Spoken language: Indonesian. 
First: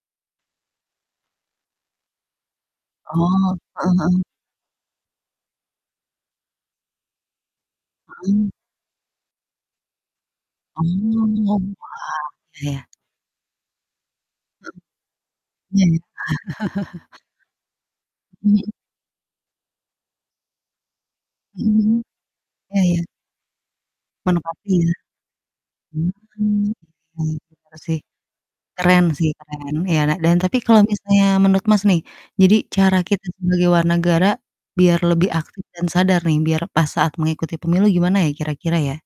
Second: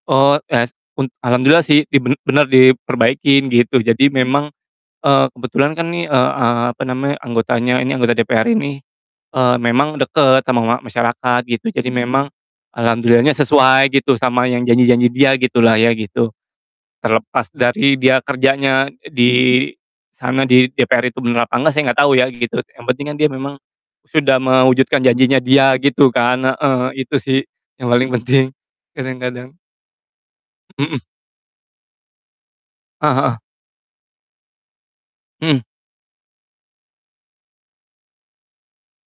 Eee, yas un alhamdulillah sih di ben bener diperbaikin Oh, gitu heeh jadi heeh. memang, eee, kebetulan kan nih, eee eee, apa namanya anggotanya ini anggota DPR Hmm. ini, eee, memang deket sama ma Oh masyarakat iya wah, gitu jadi memang, iya ya. alhamdulillahnya sesuai gitu sama yang Heeh, janji-janji dia gitu lah iya ya iya. gitu, terlepas dari dia Mhm. kerjanya di, sana di DPR itu bener apa nggak Mhm saya nggak mhm, tau ya gitu iya yang ya. penting kan dia memang, sudah Menepati ya? mewujudkan janjinya dia Hmm, gitu kan, mmm. heeh, itu sih Bener yang sih. paling penting, Keren kadang sih kadang. keren ya, nah dan tapi kalau Mhm. misalnya menurut Mas nih jadi cara Heeh kita heeh. sebagai war negara, biar lebih Mhm. aktif dan sadar nih, biar pas saat mengikuti pemilu gimana ya kira-kira ya?